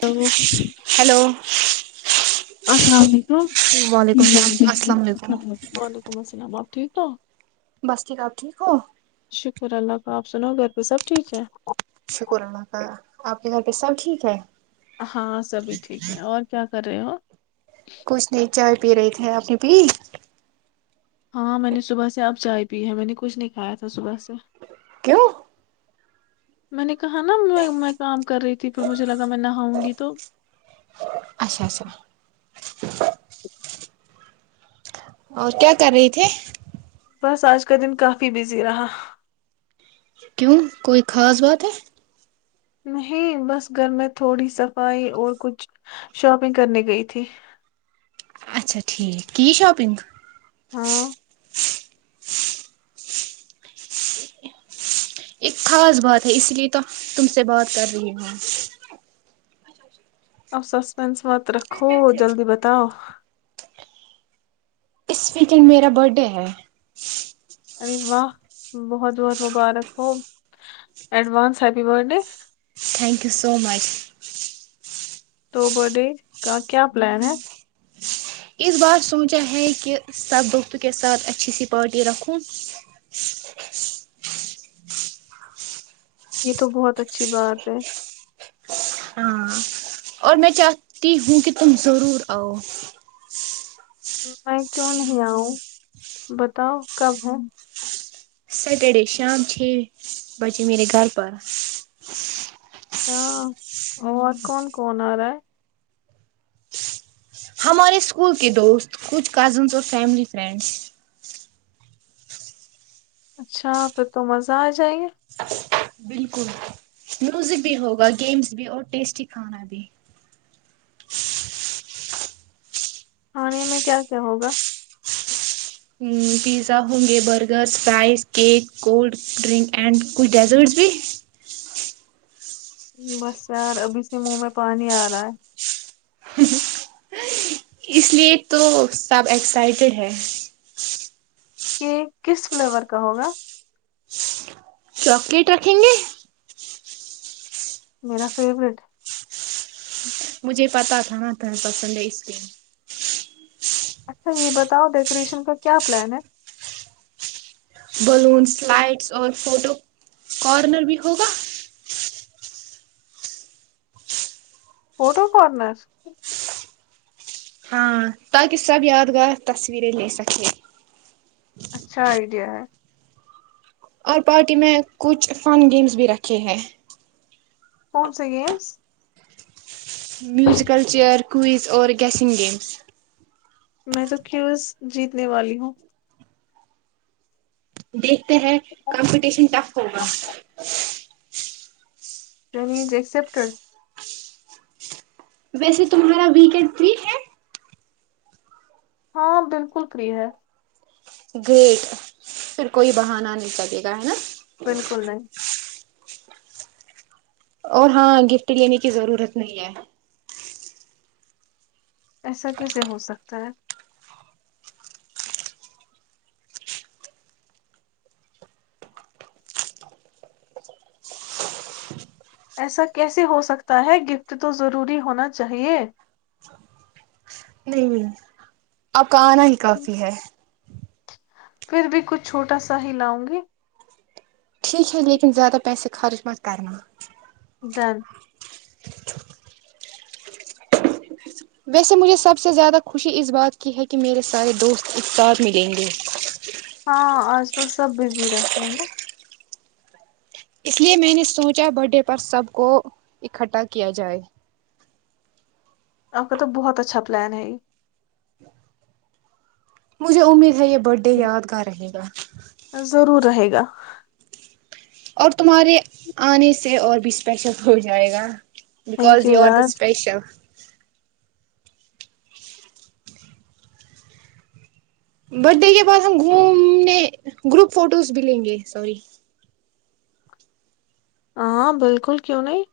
Hello hello السلام علیکم وعلیکم السلام السلام علیکم وعلیکم السلام ٹھیک ہے بس ٹھیک آپ ٹھیک ہو تو آپ سنو گھر پہ سب چٹیز ہے [inaudible] ہاں سبھی ٹھیک ہے اور کیا کر رہے ہو کچھ نہیں چائے پی رہی تھے اپنی پی ہاں میں نے صبح سے اب چائے پی ہے میں نے کچھ نہیں کھایا تھا صبح سے کیوں میں نے کہا نا میں کام کر رہی تھی پھر مجھے لگا میں نہاؤں گی تو اسا آا [inaudible] اور کیا کر رہے تھھی بس آج کا دن کافی بزی رہا کیوں کوئی خاص بات ہے نہیں بس گھر میں تھوڑی صفائی اور کچھ شاپنگ کرنی گئی تھی اچھا ٹھیک کی شاپنگ ہاں [inaudible] ایک خاص بات ہے اس لیے تو تم سے بات کر رہی ہ اب سسپینس مت رکھو جلدی بتاؤ اس ویکینڈ میرا برتھ ڈے ہے ارے واہ بہت بہت مبارک ہو advance happy birthday thank you so much تو بر ڈے کا کیا پلان ہے اس بار سوچا ہے کہ سب دوستوں کے ساتھ اچھی سی پارٹی رکھوں یہ تو بہت اچھی بات ہے ہاں اور میں چاہتی ہوں کہ تم ضرور آؤ میں کیوں نہیں آؤں بتاؤ کب ہے سٹرڈے شام چھ بجے میرے گھر پر ہاں اور کون کون آ رہا ہے ہمارے اسکول کے دوست کچھ کزنس اور فیملی فرینڈس اچھا پھر تو مزہ آ جائیے بالکل میوزک بھی ہوگا گیمس بھی اور ٹیسٹی کھانا بھی آنے میں کیا کیا ہوگا پیزا ہوں گے burger fries cake cold drink and کچھ ڈیزرٹس بھی بس یار ابھی سے منہ میں پانی آ رہا ہے اس لیے تو سب ایکسائٹیڈ ہے کیک کس فلیور کا ہوگا چاکلیٹ رکھیں گے میرا فیورٹ مجھے پتا تھا نا تھڑا پسند آئس کریم اچھا یہ بتاؤ ڈیکوریشن کا کیا پلان ہے بلونس لائٹس اور فوٹو کارنر بھی ہوگا پٹو پڑناس ہاں تاکہ سب یادگار تصویریں لے سکے اچھا آئیڈیا ہے اور پارٹی میں کچھ فن گیمس بھی رکھے ہیں کون سا گیمس میوزیکل چیئیر کوئز اور گیسنگ گیم میں تو کیوں جیتنے والی ہوں جی کمپٹیشن ٹف ہوگا لیز ایکسپٹ ویسے تمہارا ویکینڈ تھری ہے ہاں بالکل فری ہے گریٹ پھر کوئی بہانا نہیں لگے گا ہے نا بالکل نہیں اور ہاں گفٹ لینے کی ضرورت نہیں ہے ایسا کیسے ہو سکتا ہے؟ ایسا کیسے ہو سکتا ہے گفٹ تو ضروری ہونا چاہیے نہیں کا آناا ہی کافی ہے پھر بھی کچھ چھوٹا سا ہی لاؤں گی ٹھیک ہے لیکن زیادہ پیسے خرچ مہ کرن دن ویسے مجھے سب سے زیادہ خوشی اس بات کی ہے کہ میرے سارے دوست ایک ساتھ ملیں گے ہاں آج کل سب بزی رہتے ہیں نا اس لیے میں نے سوچا بر ڈے پر سب کو اکٹھا کیا جائے آپ کا تو بہت اچھا پلان ہے ہی مجھے امید ہے یہ بے یادگار رہے گا گ اور تمہارے آنے سے اور بھی اسپیشل ہو جائے گا thank because you are the یار اسپیشل برتھ ڈے کے بعد ہم گھومنے گروپ فوٹوز بھی لیں گے سوری ہاں بالکل کیوں نہیں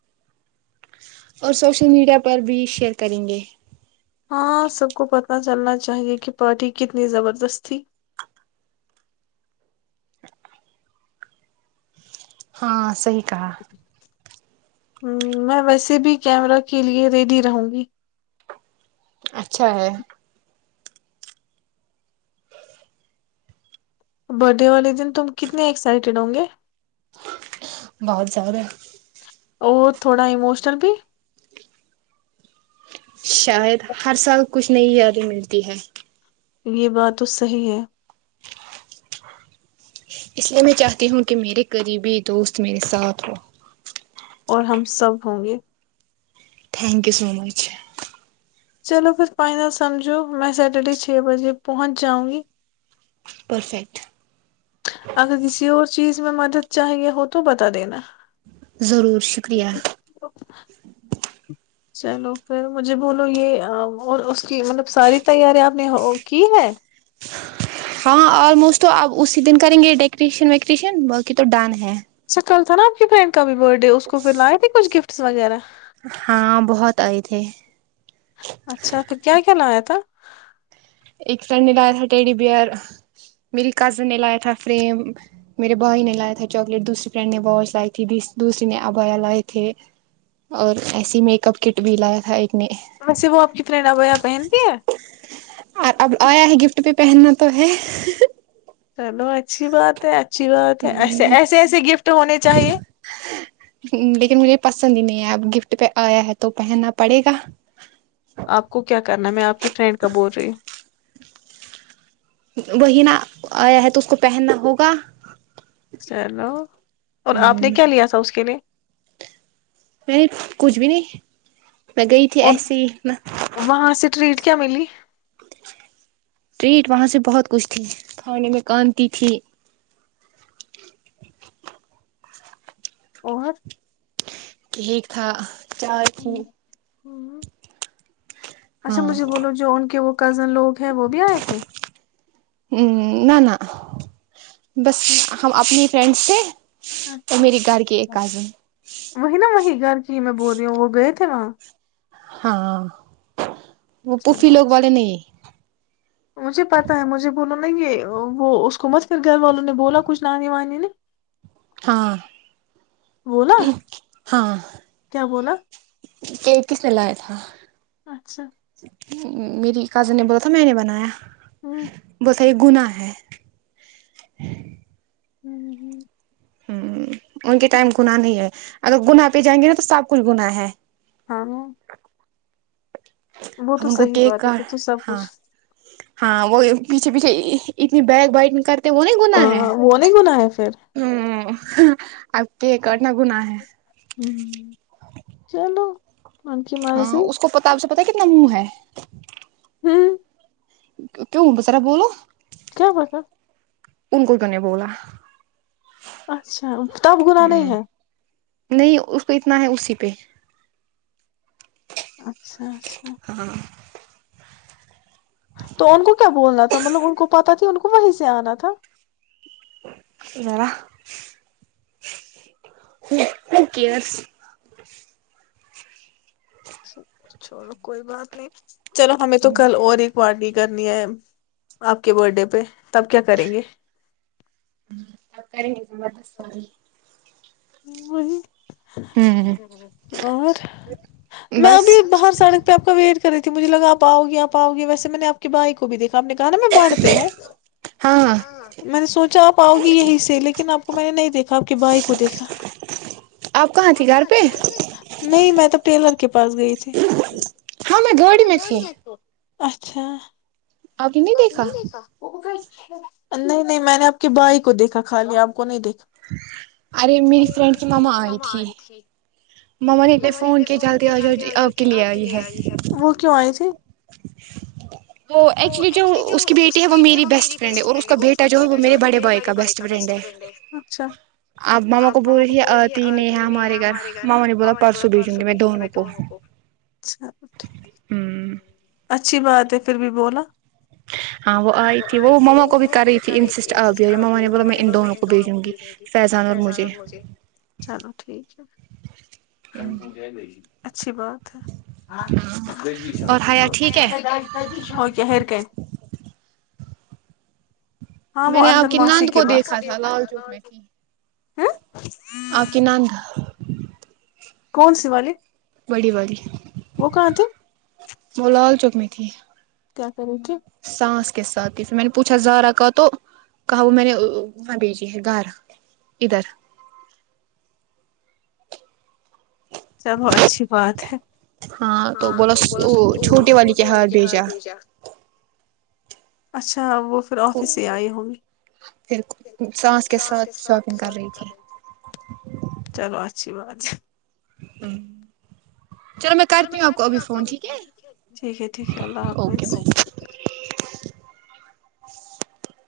اور سوشل میڈیا پر بھی شیئر کریں گے ہاں سب کو پتہ چلنا چاہیے کہ پارٹی کتنی زبردست تھی ہاں صحیح کہا میں ویسے بھی کیمرہ کی لیے ریڈی رہوں گی اچھا ہے [unintelligible] برتھ ڈے والے دن تم کتنے ایکسائٹیڈ ہوں گے بہت زارا [unintelligible] اور تھوڑا اموشنل بھی [unintelligible] شاید ہر سال کچھ نئی یادیں ملتی ہے یہ بات تو صحیح ہے اس لیے میں چاہتی ہوں کہ میرے قریبی دوست میرے ساتھ ہو اور ہم سب ہوں گے تھینک یو سو مچ [unintelligible] چلو پھر فائنل سمجھو میں سٹرڈے چھ بجے پہنچ جاؤں گی پرفیکٹ [unintelligible] اگر کسی اور چیز میں مدد چاہیے ہو تو بتا دینا ضرور شکریہ چلو پھر مجھے بولو یہ اور اس کی مطلب ساری تیارییا آپ نے کی ہے [unintelligible] ہاں آلموسٹ تو آپ اسی دن کریں گے ڈیکوریشن ویکریشن باقی تو ڈن ہے اچکل تھا نا آ کی پریم کا بھی برھ ڈے اس کو پھر لائے تھچھ گفٹ [unintelligible] فٹس وغیرہ [unintelligible] ہاں بہت آئے تھے اچھا کیا کیا نامیا تھا ایک فرینڈ نے لایا تھا ٹیڈی بیئر میری کزن نے لایا تھا فریم میرے بھائی نے لایا تھا چاکلیٹ دوسری فرینڈ نے واش لائی تھی دوسری نے ابایا لائے تھے اور ایسی میک اپ کٹ بھی لایا تھا ایک نے ویسے وہ آپ کی فرینڈ ابیا پہنتی ہے اور اب آیا ہے گفٹ پہ پہننا تو ہے [unintelligible] چلو آ [unintelligible] اچھی بات ہے اچھی بات ہے ایسے ایسے ایسے گفٹ ہونے چاہیے [unintelligible] لیکن مجھے پسند ہی نہیں اب گفٹ پہ آیا ہے تو پہننا پڑے گا [unintelligible] آپ کو کیا کرنا میں آپ کی فرینڈ کا بول رہی ہوں وہی نہ آیا ہے تو اس کو پہننا ہوگا چلو اور ہ آپ نے کیا لیا تھا اس کے لیے [unintelligible] میں نے کچھ بھی نہیں میں گئی تھی اور ایس میں وہاں سے ٹریٹ کیا ملی [unintelligible] ٹریٹ وہاں سے بہت کچھ تھی کھانے میں کانتی تھی اور [unintelligible] ٹھیک تھا [unintelligible] چار ت [unintelligible] ہوں، اچھا مجھے بولو جو ان کے وہ کزن لوگ ہیں وہ بھی آئے تھے نہ نہ بس ہم اپنی فرینڈ سے [unintelligible] اچا وہی نا وہی گھر جی میں بول رہی ہوں وہ گئے تھے وہاں ہاں وہ پوفی چلوچا لوگ والے نہیں مجھے پتا ہے مجھے بولو ے وہ اس کو مت پھر گھر والوں نے بولا کچھ نانانی وانی نے ہاں بولا کیا بولا کہک کس نے لایا تھا اچھا میری کازن نے بولا تھا میں نے بنایا ہوں وہ صحی گنا ہے [unintelligible] ہوں ہوں ہ ان کے ٹائم گنااہ نہیں ہے اگر گنا پہ جائیں گے نا تو سب کچھ گنااہ ہے ہ [unintelligible] وہ تو اب ان کو صحیح کیک بات ہے کا پھر تو سب ہاں کچھ ہاں وہ پیچھے پیچھے اتنی بیگ بائٹ نہیں کر تو وہ نہیں ہاں گنا ہے وہ نہیں گناہ ہے پھر ہ اب کےٹنا گنا ہے [unintelligible] ہ چلو ان کی ہاں مرضی اس کو پتاب سے پتاہ کتناامو ہے ہوں کیوں ب سرا بولو کیا پتا ان کوت نے بولا اچھا کتاب گناہ نہیں ہوں ہے نہیں اس کو اتنا ہے اسی پہ اچھا اچھا ہاں تو ان کو کیا بولنا تھا مطلب ان کو پت تھی ان کو وہیں سے آنا تھا ا [unintelligible] چوڑو کوئی بات نہیں چلو ہمیں تو کل اور رہ ہے پارٹی کرنی ہے آپ کے برتھ ڈے پہ تب کیا کریں گے سب کریں گے زبرد ساریی ہ ہوں [unintelligible] اور میں ابھی بس باہر سڑک پہ آپ کا ویٹ کری تھی مجھے لگ آپ آؤے آؤے ویسے میں نےپ کے بائی کو بھی دیکھا آپ نے کہا نا میں بانھ پہ ہوں ہاں میں نے سوچا آپ آؤ گی یہی سے لیکن آپ کو میں نے نہیں دیکھا آپ کے بھائی کو دیکھا آپ کہاں گھر پہ نہیں میں تو ٹیلر کے پاس گئی تھی میں ہاں گاڑی میں تھی گ [inaudible] اچھا [inaudible] ابھی نہیں دیکھا وہ [inaudible] نہیں نہیں میں نے آپ کے بھائی کو دیکھا خالی آپ کو نہیں دیکھا [unintelligible] ا میری فرینڈ سے ماما آئی تھی نے فون کیا جلدی جل آپ کے لیے آئی وہ کیوں آئی تھی [inaudible] [inaudible] تو ایکچولی جو اس کی بیٹی ہے وہ میری بیٹ فریڈ ہے اور اس کا بیٹا جو ہے وہ میرے بڑے بھائی کا بیسٹ فرینڈ ہے اچا اب ماما کو بول رہتی نہیں ہے ہمارے گھر ماما نے بولا پرسوں بھیجوں گی میں دونوں کو [inaudible] ہوں اچھی بات ہے پھر بھی بولا [inaudible] ہاں وہ آئی تھی وہ مما کو بھی کر رہی تھی آ گ ما نے ب میں ان کو دے دوں گی پہچان مجھے چلو ٹھیک ہے [inaudible] اچھی بات ہے اور حیا ٹھیک ہے [inaudible] ہاں میں وہ نے آپ اندر کی ماسی نند کو دیکھا تھا لال چوک میں ت [unintelligible] ہاں [inaudible] آک نان تھا [unintelligible] کون سی والی [inaudible] بڑی باری [unintelligible] وہ کہاں تھے [unintelligible] وہ لال چوک میں تھی [unintelligible] کیا کریں کےے [inaudible] سانس کے ساتھ ہی پھر میں نے پوچھا زارا کا تو کہا وہ میں نے وہاں بھیجی ہے گھر [unintelligible] ادھر [inaudible] چلو اچھی بات ہے [unintelligible] ہاں تو بولا وہ چھوٹی والی کے ہال بھیجا [inaudible] اچھا [inaudible] اچا وہ پھر آفس ہی آئی ہوں پھر گیات سانس کے ساتھ شاپنگ کر رہی تھی چلو اچھی بات [inaudible] ہوں [inaudible] چلو میں آپ کو کرتی ابھی ہوںپ فون ٹھیک ف ہے ٹھیک ہے ٹھیک ہے اللہ اوکے حافظ بائے [inaudible]